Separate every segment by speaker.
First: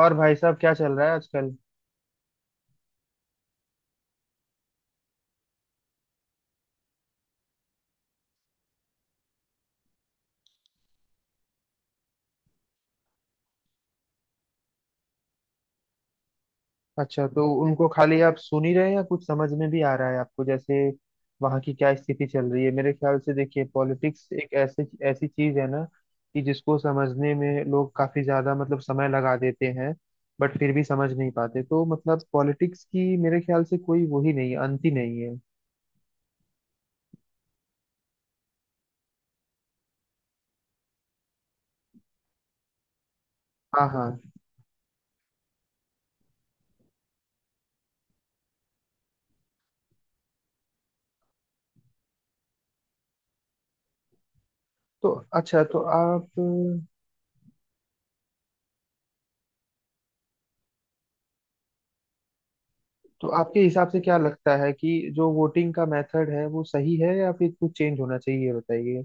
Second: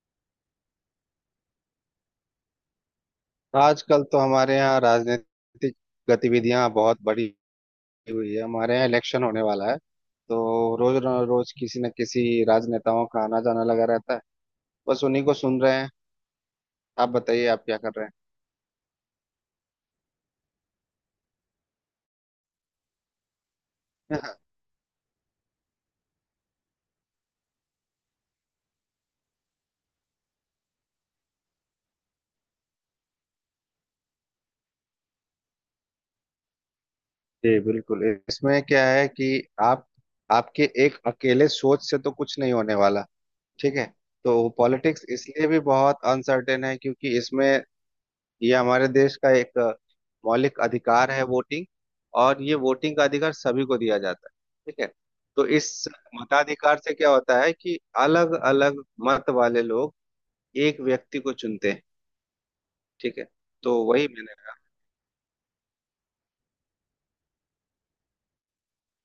Speaker 1: और भाई साहब क्या चल रहा है आजकल।
Speaker 2: आजकल तो हमारे यहाँ राजनीतिक गतिविधियां बहुत बढ़ी हुई है। हमारे यहाँ इलेक्शन होने वाला है, तो रोज किसी न किसी राजनेताओं का आना जाना लगा रहता है। बस उन्हीं को सुन रहे हैं। आप
Speaker 1: अच्छा, तो
Speaker 2: बताइए, आप क्या
Speaker 1: उनको
Speaker 2: कर रहे
Speaker 1: खाली आप सुन ही रहे हैं या कुछ समझ में भी आ रहा है आपको? जैसे वहां की क्या स्थिति चल रही है? मेरे ख्याल से देखिए,
Speaker 2: हैं?
Speaker 1: पॉलिटिक्स एक ऐसे ऐसी चीज है ना कि जिसको समझने में लोग काफी ज्यादा, मतलब, समय लगा देते हैं। बट फिर भी समझ नहीं पाते, तो मतलब पॉलिटिक्स की मेरे ख्याल से कोई वो ही नहीं है, अंत ही नहीं है।
Speaker 2: जी बिल्कुल। इसमें क्या है कि आप आपके एक अकेले सोच से तो कुछ नहीं होने वाला। ठीक है।
Speaker 1: हाँ हाँ।
Speaker 2: तो पॉलिटिक्स इसलिए भी बहुत अनसर्टेन है क्योंकि इसमें ये हमारे देश का एक मौलिक अधिकार है वोटिंग। और ये वोटिंग का अधिकार सभी को दिया जाता है। ठीक है।
Speaker 1: तो
Speaker 2: तो
Speaker 1: अच्छा,
Speaker 2: इस
Speaker 1: तो आप,
Speaker 2: मताधिकार से क्या होता है कि अलग अलग मत वाले लोग एक व्यक्ति को चुनते हैं। ठीक है।
Speaker 1: तो आपके
Speaker 2: तो
Speaker 1: हिसाब से
Speaker 2: वही
Speaker 1: क्या
Speaker 2: मैंने कहा,
Speaker 1: लगता है कि जो वोटिंग का मेथड है वो सही है या फिर कुछ चेंज होना चाहिए, ये बताइए।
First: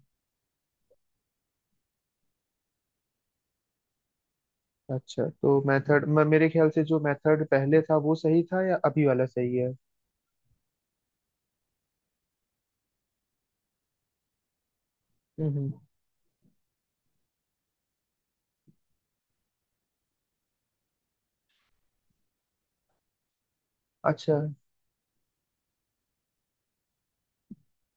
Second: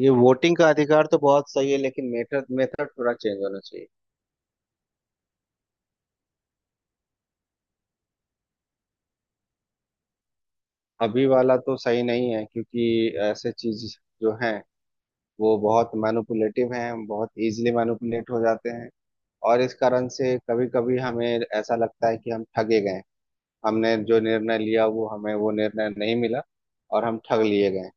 Speaker 2: ये वोटिंग का अधिकार तो बहुत सही है, लेकिन मेथड मेथड थोड़ा चेंज होना चाहिए।
Speaker 1: अच्छा, तो मेथड, मेरे ख्याल से जो मेथड पहले था वो सही था या अभी वाला सही है?
Speaker 2: अभी वाला तो सही नहीं है, क्योंकि ऐसे चीज जो है वो
Speaker 1: हम्म।
Speaker 2: बहुत मैनिपुलेटिव हैं, बहुत इजीली मैनिपुलेट हो जाते हैं। और इस कारण से कभी कभी हमें ऐसा लगता है कि हम ठगे गए। हमने जो
Speaker 1: अच्छा।
Speaker 2: निर्णय लिया वो हमें, वो निर्णय नहीं मिला, और हम ठग लिए गए।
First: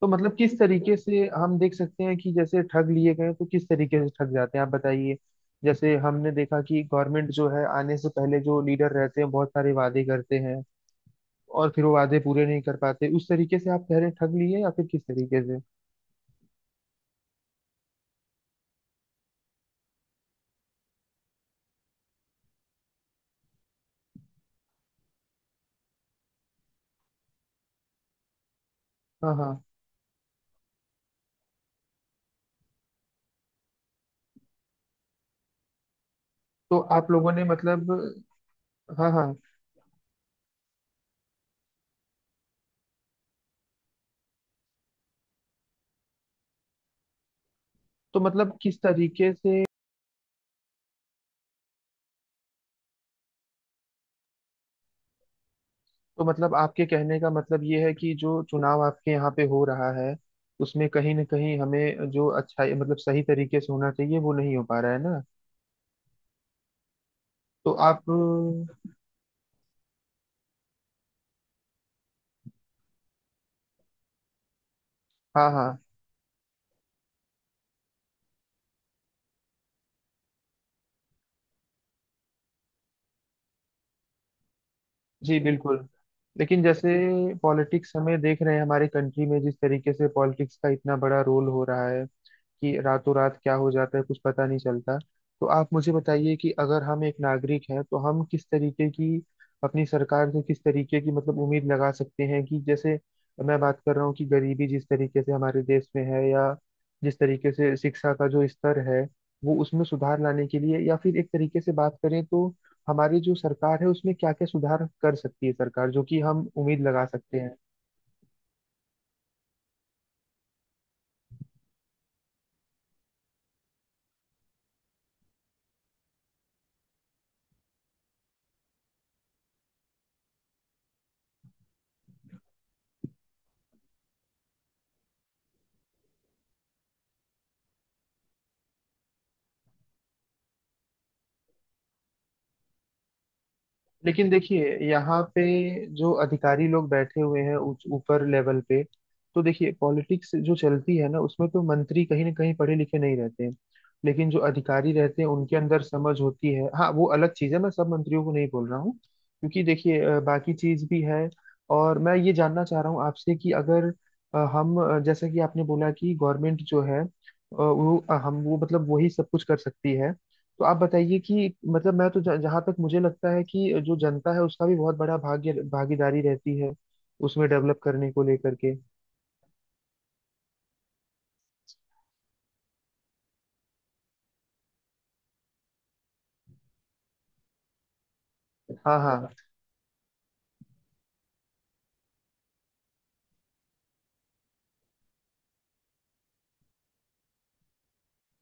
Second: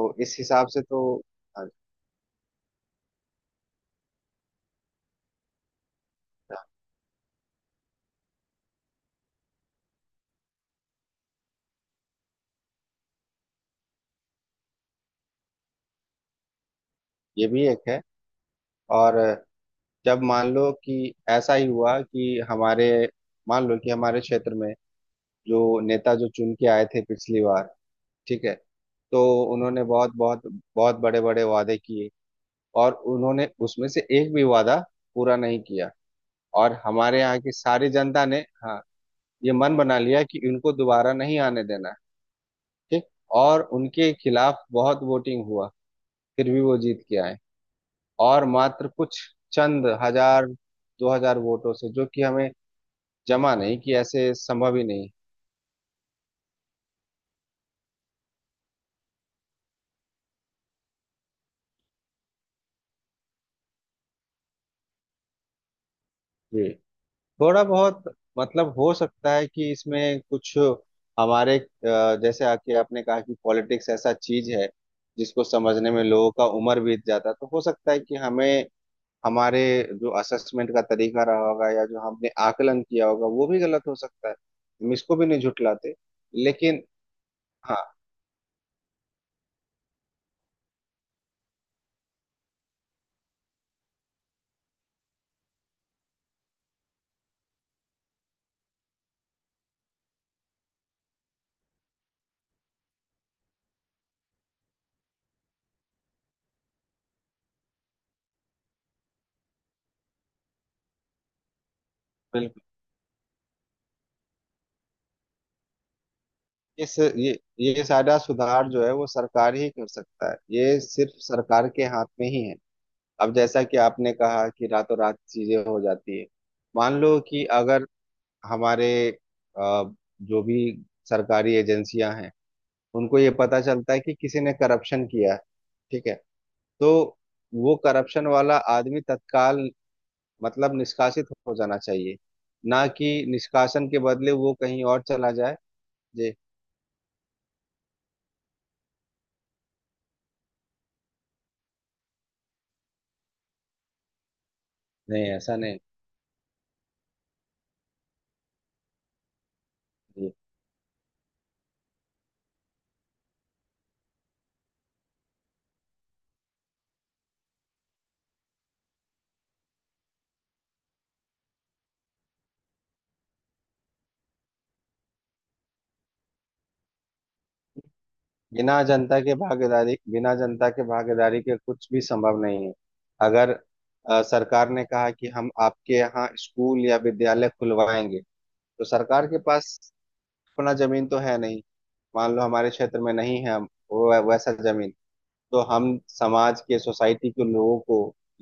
Speaker 1: तो मतलब
Speaker 2: इस
Speaker 1: किस
Speaker 2: हिसाब से
Speaker 1: तरीके
Speaker 2: तो
Speaker 1: से हम
Speaker 2: अच्छा,
Speaker 1: देख सकते हैं कि जैसे ठग लिए गए, तो किस तरीके से ठग जाते हैं आप बताइए। जैसे हमने देखा कि गवर्नमेंट जो है, आने से पहले जो लीडर रहते हैं बहुत सारे वादे करते हैं, और फिर वो वादे पूरे नहीं कर पाते। उस तरीके से आप कह रहे हैं ठग लिए, या फिर किस तरीके से?
Speaker 2: ये भी एक है। और जब मान लो कि ऐसा ही हुआ कि हमारे, मान लो कि हमारे क्षेत्र में जो नेता जो चुन के आए थे पिछली बार, ठीक है, तो
Speaker 1: हाँ हाँ।
Speaker 2: उन्होंने बहुत बहुत बहुत बड़े बड़े वादे किए, और उन्होंने उसमें से एक भी वादा पूरा नहीं किया। और
Speaker 1: तो आप
Speaker 2: हमारे
Speaker 1: लोगों
Speaker 2: यहाँ
Speaker 1: ने,
Speaker 2: की सारी
Speaker 1: मतलब,
Speaker 2: जनता ने हाँ
Speaker 1: हाँ हाँ।
Speaker 2: ये मन बना लिया कि इनको दोबारा नहीं आने देना। ठीक। और उनके खिलाफ बहुत वोटिंग हुआ, फिर भी वो जीत के आए।
Speaker 1: तो
Speaker 2: और
Speaker 1: मतलब किस
Speaker 2: मात्र कुछ
Speaker 1: तरीके से?
Speaker 2: चंद हजार, 2,000 वोटों से, जो कि हमें जमा नहीं कि ऐसे संभव ही नहीं।
Speaker 1: तो मतलब आपके कहने का मतलब ये है कि जो चुनाव आपके यहाँ पे हो रहा है, उसमें कहीं ना कहीं हमें जो अच्छा, मतलब सही तरीके से होना चाहिए वो नहीं हो पा रहा है ना?
Speaker 2: जी थोड़ा
Speaker 1: तो आप,
Speaker 2: बहुत मतलब हो सकता है कि इसमें कुछ हमारे जैसे आके आपने कहा कि पॉलिटिक्स ऐसा चीज है जिसको
Speaker 1: हाँ हाँ।
Speaker 2: समझने में लोगों का उम्र बीत जाता। तो हो सकता है कि हमें, हमारे जो असेसमेंट का तरीका रहा होगा या जो हमने आकलन किया होगा वो भी गलत हो सकता है। हम इसको भी
Speaker 1: जी
Speaker 2: नहीं
Speaker 1: बिल्कुल।
Speaker 2: झुटलाते,
Speaker 1: लेकिन
Speaker 2: लेकिन
Speaker 1: जैसे
Speaker 2: हाँ
Speaker 1: पॉलिटिक्स हमें देख रहे हैं हमारे कंट्री में, जिस तरीके से पॉलिटिक्स का इतना बड़ा रोल हो रहा है कि रातों रात क्या हो जाता है कुछ पता नहीं चलता। तो आप मुझे बताइए कि अगर हम एक नागरिक हैं तो हम किस तरीके की, अपनी सरकार से किस तरीके की, मतलब, उम्मीद लगा सकते हैं कि जैसे मैं बात कर रहा हूँ कि गरीबी जिस तरीके से हमारे देश में है, या जिस तरीके से शिक्षा का जो स्तर है वो, उसमें सुधार लाने के लिए, या फिर एक तरीके से बात करें तो
Speaker 2: बिल्कुल।
Speaker 1: हमारी जो सरकार है उसमें क्या क्या सुधार कर सकती है सरकार, जो कि हम उम्मीद
Speaker 2: इस
Speaker 1: लगा सकते हैं।
Speaker 2: ये सारा सुधार जो है वो सरकार ही कर सकता है। ये सिर्फ सरकार के हाथ में ही है। अब जैसा कि आपने कहा कि रातों रात चीजें हो जाती है। मान लो कि अगर हमारे अ, जो भी सरकारी एजेंसियां हैं उनको ये पता चलता है कि किसी ने करप्शन किया है, ठीक है, तो वो करप्शन वाला आदमी तत्काल मतलब निष्कासित हो जाना चाहिए, ना कि निष्कासन के
Speaker 1: लेकिन
Speaker 2: बदले वो
Speaker 1: देखिए,
Speaker 2: कहीं और
Speaker 1: यहाँ
Speaker 2: चला जाए।
Speaker 1: पे जो
Speaker 2: जी
Speaker 1: अधिकारी लोग बैठे हुए हैं ऊपर लेवल पे, तो देखिए पॉलिटिक्स जो चलती है ना, उसमें तो मंत्री कहीं ना कहीं पढ़े लिखे नहीं रहते हैं। लेकिन जो अधिकारी रहते हैं
Speaker 2: नहीं
Speaker 1: उनके
Speaker 2: ऐसा नहीं।
Speaker 1: अंदर समझ होती है। हाँ वो अलग चीज़ है, मैं सब मंत्रियों को नहीं बोल रहा हूँ, क्योंकि देखिए
Speaker 2: जी
Speaker 1: बाकी चीज़ भी है। और मैं ये जानना चाह रहा हूँ आपसे कि अगर हम, जैसा कि आपने बोला कि गवर्नमेंट जो है, वो, हम वो, मतलब, वही सब कुछ कर सकती है। तो आप बताइए कि, मतलब, मैं तो जहां तक मुझे लगता है कि जो जनता है उसका भी बहुत बड़ा भाग्य भागीदारी रहती है उसमें, डेवलप करने को लेकर के।
Speaker 2: बिना जनता के भागीदारी, बिना जनता के भागीदारी के कुछ भी संभव नहीं है। अगर सरकार ने कहा कि हम आपके यहाँ स्कूल या विद्यालय खुलवाएंगे, तो
Speaker 1: हाँ
Speaker 2: सरकार
Speaker 1: हाँ।
Speaker 2: के पास अपना जमीन तो है नहीं। मान लो हमारे क्षेत्र में नहीं है वो वैसा जमीन, तो हम समाज के सोसाइटी के लोगों को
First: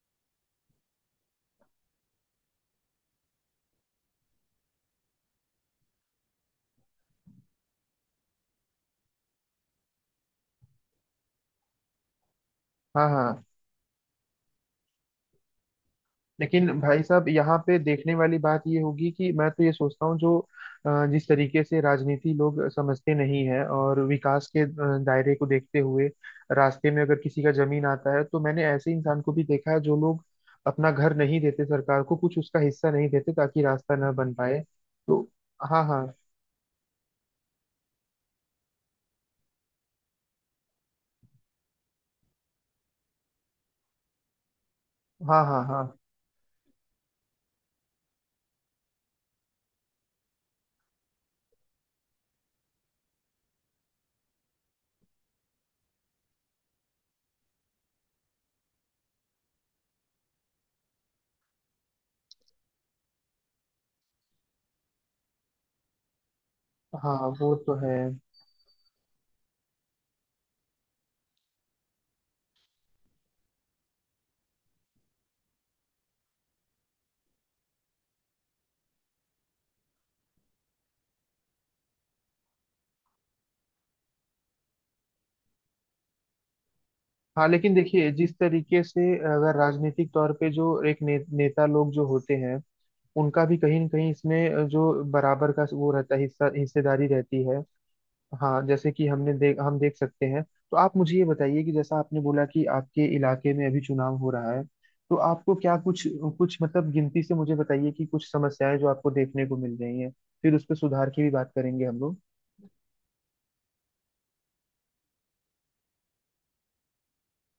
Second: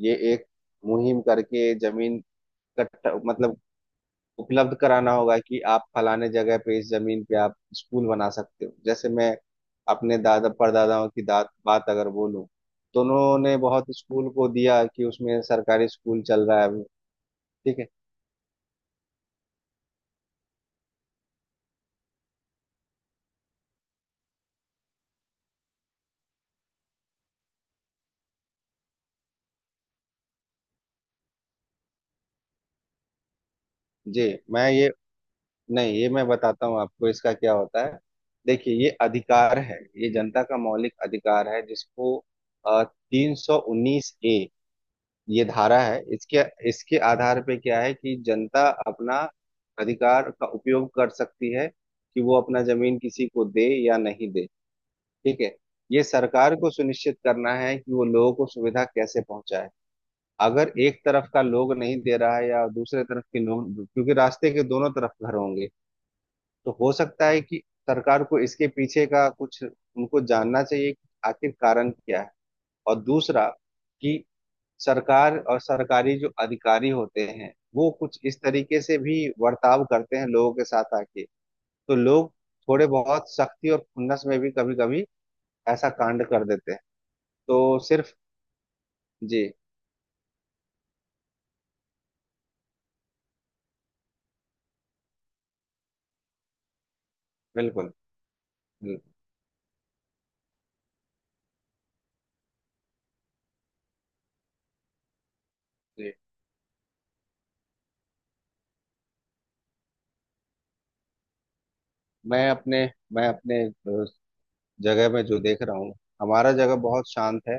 Speaker 2: ये एक मुहिम करके जमीन इकट्ठा मतलब उपलब्ध कराना होगा कि आप फलाने जगह पे इस जमीन पे आप स्कूल बना सकते हो। जैसे मैं अपने दादा परदादाओं की दात बात अगर बोलूं, तो
Speaker 1: हाँ हाँ।
Speaker 2: उन्होंने बहुत स्कूल को दिया कि उसमें सरकारी स्कूल चल रहा है
Speaker 1: लेकिन
Speaker 2: अभी।
Speaker 1: भाई साहब, यहाँ पे
Speaker 2: ठीक है
Speaker 1: देखने वाली बात ये होगी कि मैं तो ये सोचता हूँ जो जिस तरीके से राजनीति लोग समझते नहीं है, और विकास के दायरे को देखते हुए रास्ते में अगर किसी का जमीन आता है, तो मैंने ऐसे इंसान को भी देखा है जो लोग अपना घर नहीं देते सरकार को, कुछ उसका हिस्सा नहीं देते ताकि रास्ता ना
Speaker 2: जी।
Speaker 1: बन पाए।
Speaker 2: मैं ये
Speaker 1: तो हाँ
Speaker 2: नहीं
Speaker 1: हाँ।
Speaker 2: ये मैं बताता हूँ आपको इसका क्या होता है। देखिए ये अधिकार है, ये जनता का मौलिक अधिकार है, जिसको 319A
Speaker 1: हाँ
Speaker 2: ये
Speaker 1: हाँ।
Speaker 2: धारा
Speaker 1: हाँ
Speaker 2: है। इसके, इसके आधार पे क्या है कि जनता अपना अधिकार का उपयोग कर सकती है कि वो अपना जमीन किसी को दे या नहीं दे। ठीक है। ये सरकार को सुनिश्चित करना है कि वो लोगों को सुविधा कैसे पहुंचाए। अगर एक तरफ का लोग नहीं दे रहा है या दूसरे तरफ के लोग, क्योंकि रास्ते के दोनों तरफ घर होंगे, तो हो
Speaker 1: हाँ
Speaker 2: सकता है
Speaker 1: वो
Speaker 2: कि
Speaker 1: तो है।
Speaker 2: सरकार को इसके पीछे का कुछ उनको जानना चाहिए कि आखिर कारण क्या है। और दूसरा कि सरकार और सरकारी जो अधिकारी होते हैं वो कुछ इस तरीके से भी बर्ताव करते हैं लोगों के साथ आके, तो लोग थोड़े बहुत सख्ती और खुन्नस में भी कभी कभी ऐसा कांड कर देते हैं।
Speaker 1: हाँ लेकिन
Speaker 2: तो
Speaker 1: देखिए,
Speaker 2: सिर्फ
Speaker 1: जिस तरीके से
Speaker 2: जी
Speaker 1: अगर राजनीतिक तौर पे जो एक नेता लोग जो होते हैं, उनका भी कहीं न कहीं इसमें जो बराबर का वो रहता है, हिस्सा हिस्सेदारी रहती है।
Speaker 2: बिल्कुल
Speaker 1: हाँ जैसे
Speaker 2: बिल्कुल।
Speaker 1: कि हमने देख हम देख सकते हैं। तो आप मुझे ये बताइए कि जैसा आपने बोला कि आपके इलाके में अभी चुनाव हो रहा है, तो आपको क्या कुछ,
Speaker 2: जी
Speaker 1: कुछ, मतलब, गिनती से मुझे बताइए कि कुछ समस्याएं जो आपको देखने को मिल रही हैं, फिर उस पर सुधार की भी बात करेंगे हम लोग।
Speaker 2: मैं अपने मैं अपने जगह में जो देख रहा हूँ, हमारा जगह बहुत शांत है।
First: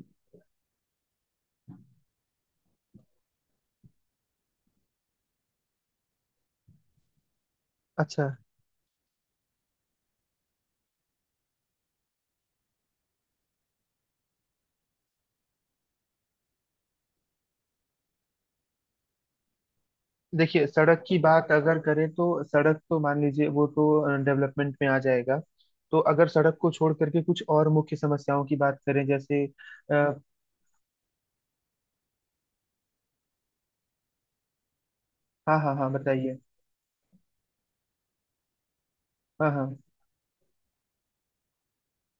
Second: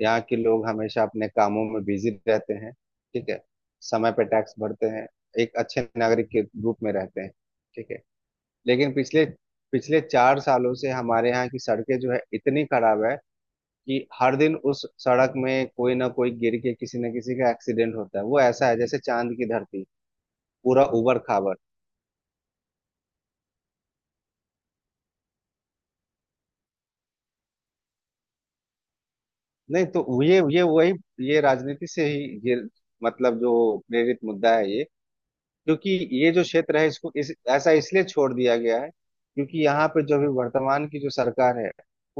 Speaker 2: यहाँ के लोग हमेशा अपने कामों में बिजी रहते हैं, ठीक है, समय पे टैक्स भरते हैं, एक अच्छे नागरिक के रूप में रहते हैं, ठीक है।
Speaker 1: अच्छा।
Speaker 2: लेकिन पिछले पिछले 4 सालों से हमारे यहाँ की सड़कें जो है इतनी खराब है कि हर दिन उस सड़क में कोई ना कोई गिर के किसी न किसी का एक्सीडेंट होता है। वो ऐसा है जैसे चांद की धरती,
Speaker 1: देखिए,
Speaker 2: पूरा
Speaker 1: सड़क की
Speaker 2: उबड़
Speaker 1: बात
Speaker 2: खाबड़।
Speaker 1: अगर करें तो सड़क तो मान लीजिए वो तो डेवलपमेंट में आ जाएगा। तो अगर सड़क को छोड़ करके कुछ और मुख्य समस्याओं की बात करें जैसे,
Speaker 2: नहीं
Speaker 1: आ,
Speaker 2: तो ये वही, ये राजनीति से ही ये मतलब जो प्रेरित मुद्दा है ये।
Speaker 1: हाँ हाँ
Speaker 2: क्योंकि
Speaker 1: हाँ
Speaker 2: ये
Speaker 1: बताइए।
Speaker 2: जो क्षेत्र है इसको इस ऐसा इसलिए छोड़ दिया गया है
Speaker 1: हाँ
Speaker 2: क्योंकि
Speaker 1: हाँ।
Speaker 2: यहाँ पे जो भी वर्तमान की जो सरकार है,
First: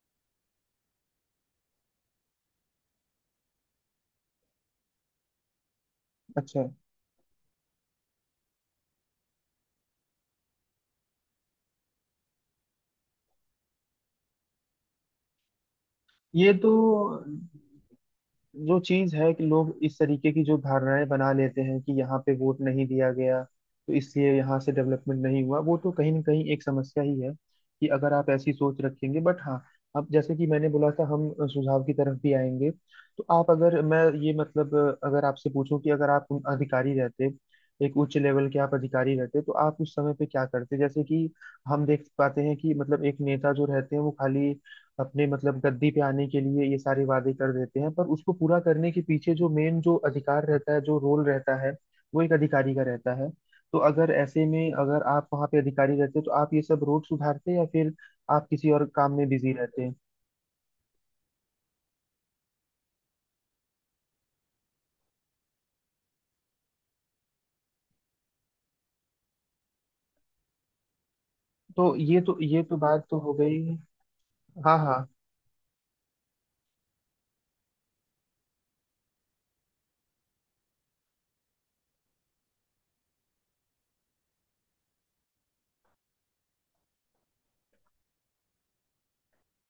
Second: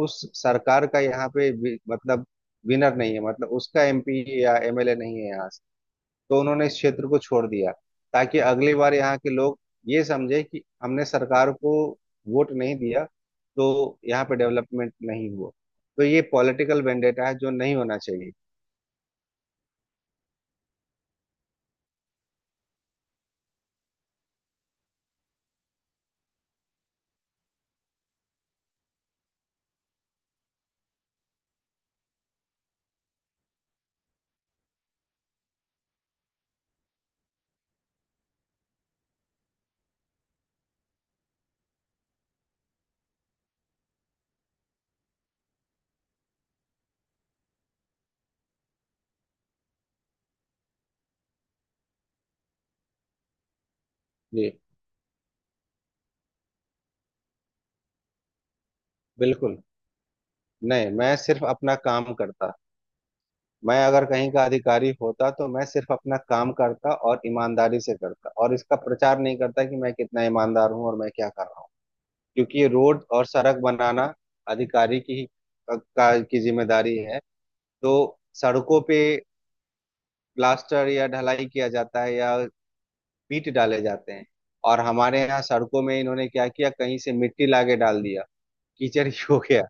Speaker 2: उस सरकार का यहाँ पे मतलब विनर नहीं है, मतलब उसका एमपी या एमएलए नहीं है यहाँ। तो
Speaker 1: अच्छा,
Speaker 2: उन्होंने इस क्षेत्र को छोड़ दिया ताकि अगली बार यहाँ के लोग ये समझे कि हमने सरकार को वोट नहीं दिया तो यहाँ पे डेवलपमेंट नहीं हुआ। तो ये
Speaker 1: ये तो
Speaker 2: पॉलिटिकल वेंडेटा है जो नहीं होना चाहिए।
Speaker 1: जो चीज है कि लोग इस तरीके की जो धारणाएं बना लेते हैं कि यहाँ पे वोट नहीं दिया गया तो इसलिए यहाँ से डेवलपमेंट नहीं हुआ, वो तो कहीं ना कहीं एक समस्या ही है कि अगर आप ऐसी सोच रखेंगे। बट हाँ, अब जैसे कि मैंने बोला था हम सुझाव की तरफ भी आएंगे। तो आप, अगर मैं ये, मतलब अगर आपसे पूछूं कि अगर आप अधिकारी रहते, एक उच्च लेवल के आप अधिकारी रहते, तो आप उस समय पे क्या करते? जैसे कि हम देख पाते हैं कि, मतलब, एक नेता जो रहते हैं वो खाली अपने, मतलब, गद्दी पे आने के लिए ये सारे वादे कर देते हैं, पर उसको पूरा करने के पीछे जो मेन जो अधिकार रहता है, जो रोल रहता है वो एक अधिकारी का रहता है। तो अगर ऐसे
Speaker 2: जी
Speaker 1: में अगर आप वहाँ पे अधिकारी रहते, तो आप ये सब रोड सुधारते या फिर आप किसी और काम में बिजी
Speaker 2: बिल्कुल।
Speaker 1: रहते?
Speaker 2: नहीं मैं सिर्फ अपना काम करता। मैं अगर कहीं का अधिकारी होता तो मैं सिर्फ अपना काम करता और ईमानदारी से करता, और इसका प्रचार नहीं करता कि मैं कितना ईमानदार हूँ और मैं क्या कर रहा हूँ।
Speaker 1: तो ये तो,
Speaker 2: क्योंकि
Speaker 1: ये
Speaker 2: ये
Speaker 1: तो
Speaker 2: रोड
Speaker 1: बात तो
Speaker 2: और
Speaker 1: हो
Speaker 2: सड़क
Speaker 1: गई।
Speaker 2: बनाना
Speaker 1: हाँ
Speaker 2: अधिकारी
Speaker 1: हाँ।
Speaker 2: की ही की जिम्मेदारी है। तो सड़कों पे प्लास्टर या ढलाई किया जाता है या ईंट डाले जाते हैं। और हमारे यहाँ सड़कों में इन्होंने क्या किया, कहीं से मिट्टी लाके डाल दिया, कीचड़ ही हो गया।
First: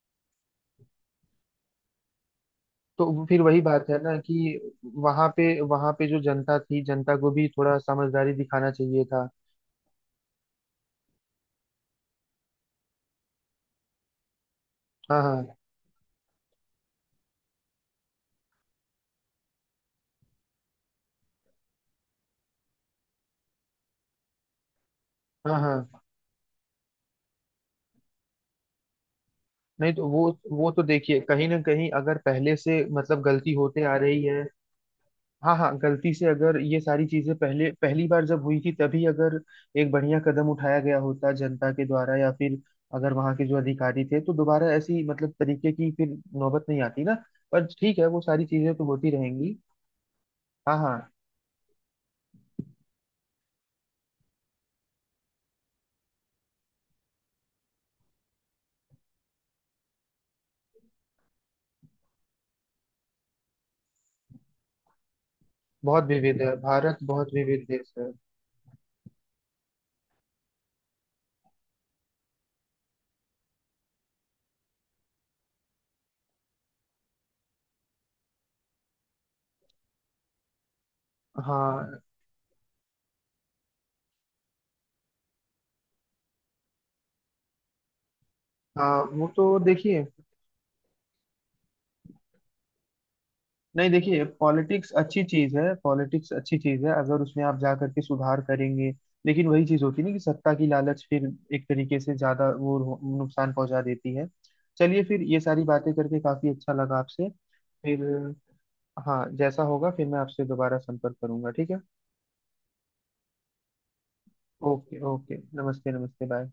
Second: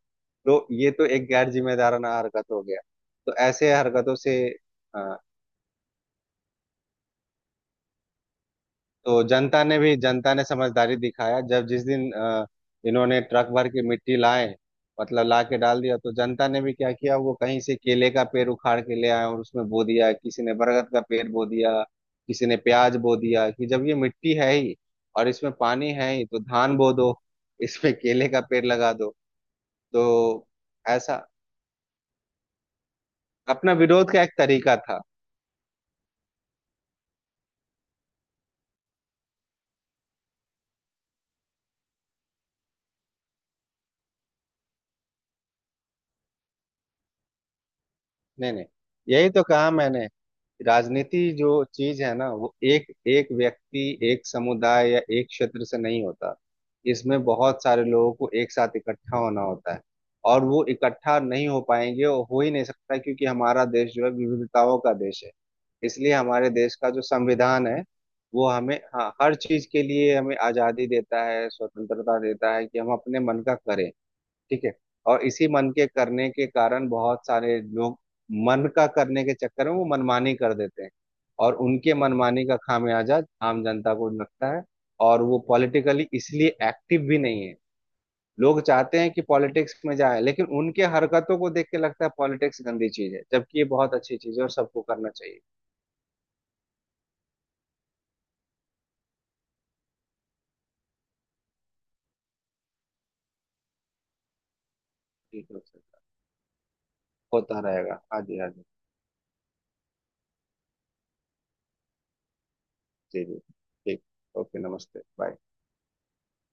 Speaker 2: तो ये तो एक गैर जिम्मेदाराना हरकत हो गया।
Speaker 1: तो वो
Speaker 2: तो
Speaker 1: फिर वही
Speaker 2: ऐसे
Speaker 1: बात है
Speaker 2: हरकतों
Speaker 1: ना
Speaker 2: से
Speaker 1: कि
Speaker 2: अ,
Speaker 1: वहाँ पे, वहाँ पे जो जनता थी, जनता को भी थोड़ा समझदारी दिखाना चाहिए
Speaker 2: तो
Speaker 1: था।
Speaker 2: जनता ने भी, जनता ने समझदारी दिखाया जब जिस दिन इन्होंने ट्रक भर के मिट्टी लाए,
Speaker 1: हाँ
Speaker 2: मतलब ला
Speaker 1: हाँ।
Speaker 2: के डाल दिया, तो जनता ने भी क्या किया, वो कहीं से केले का पेड़ उखाड़ के ले आए और उसमें बो दिया, किसी ने बरगद का पेड़ बो दिया, किसी ने प्याज बो दिया कि जब ये मिट्टी है ही और इसमें
Speaker 1: हाँ
Speaker 2: पानी
Speaker 1: हाँ।
Speaker 2: है ही तो धान बो दो, इसमें केले का पेड़ लगा दो।
Speaker 1: नहीं तो वो
Speaker 2: तो
Speaker 1: वो तो देखिए
Speaker 2: ऐसा
Speaker 1: कहीं ना कहीं अगर पहले से, मतलब, गलती
Speaker 2: अपना
Speaker 1: होते आ
Speaker 2: विरोध का
Speaker 1: रही
Speaker 2: एक
Speaker 1: है।
Speaker 2: तरीका था।
Speaker 1: हाँ हाँ, गलती से अगर ये सारी चीजें पहले पहली बार जब हुई थी तभी अगर एक बढ़िया कदम उठाया गया होता जनता के द्वारा या फिर अगर वहाँ के जो अधिकारी थे, तो दोबारा ऐसी मतलब तरीके की फिर नौबत नहीं आती ना। पर ठीक है, वो सारी
Speaker 2: नहीं नहीं
Speaker 1: चीजें तो होती
Speaker 2: यही तो
Speaker 1: रहेंगी।
Speaker 2: कहा मैंने।
Speaker 1: हाँ हाँ।
Speaker 2: राजनीति जो चीज है ना वो एक एक व्यक्ति, एक समुदाय या एक क्षेत्र से नहीं होता। इसमें बहुत सारे लोगों को एक साथ इकट्ठा होना होता है। और वो इकट्ठा नहीं हो पाएंगे, और हो ही नहीं सकता, क्योंकि हमारा देश जो है विविधताओं का देश है।
Speaker 1: बहुत
Speaker 2: इसलिए
Speaker 1: विविध
Speaker 2: हमारे
Speaker 1: है
Speaker 2: देश का
Speaker 1: भारत,
Speaker 2: जो
Speaker 1: बहुत विविध
Speaker 2: संविधान है
Speaker 1: देश है।
Speaker 2: वो हमें, हाँ, हर चीज के लिए हमें आजादी देता है, स्वतंत्रता देता है कि हम अपने मन का करें। ठीक है। और इसी मन के करने के कारण बहुत सारे लोग मन का करने के चक्कर में वो मनमानी कर देते हैं। और उनके
Speaker 1: हाँ
Speaker 2: मनमानी का खामियाजा आम जनता को लगता है। और वो पॉलिटिकली इसलिए एक्टिव भी नहीं है। लोग चाहते
Speaker 1: हाँ
Speaker 2: हैं कि
Speaker 1: वो तो
Speaker 2: पॉलिटिक्स में
Speaker 1: देखिए,
Speaker 2: जाए, लेकिन उनके हरकतों को देख के लगता है पॉलिटिक्स गंदी चीज है, जबकि ये
Speaker 1: नहीं
Speaker 2: बहुत अच्छी
Speaker 1: देखिए,
Speaker 2: चीज है और सबको
Speaker 1: पॉलिटिक्स
Speaker 2: करना
Speaker 1: अच्छी
Speaker 2: चाहिए।
Speaker 1: चीज है, पॉलिटिक्स अच्छी चीज है अगर उसमें आप जा करके सुधार करेंगे। लेकिन वही चीज होती है ना कि सत्ता की लालच फिर एक तरीके से ज्यादा वो नुकसान पहुंचा देती है। चलिए फिर, ये
Speaker 2: ठीक है,
Speaker 1: सारी बातें करके काफी अच्छा लगा आपसे।
Speaker 2: होता रहेगा।
Speaker 1: फिर,
Speaker 2: हाँ जी हाँ जी।
Speaker 1: हाँ जैसा होगा फिर मैं आपसे दोबारा संपर्क करूंगा, ठीक है?
Speaker 2: जी जी ठीक। ओके
Speaker 1: ओके
Speaker 2: नमस्ते बाय।
Speaker 1: ओके, नमस्ते नमस्ते, बाय।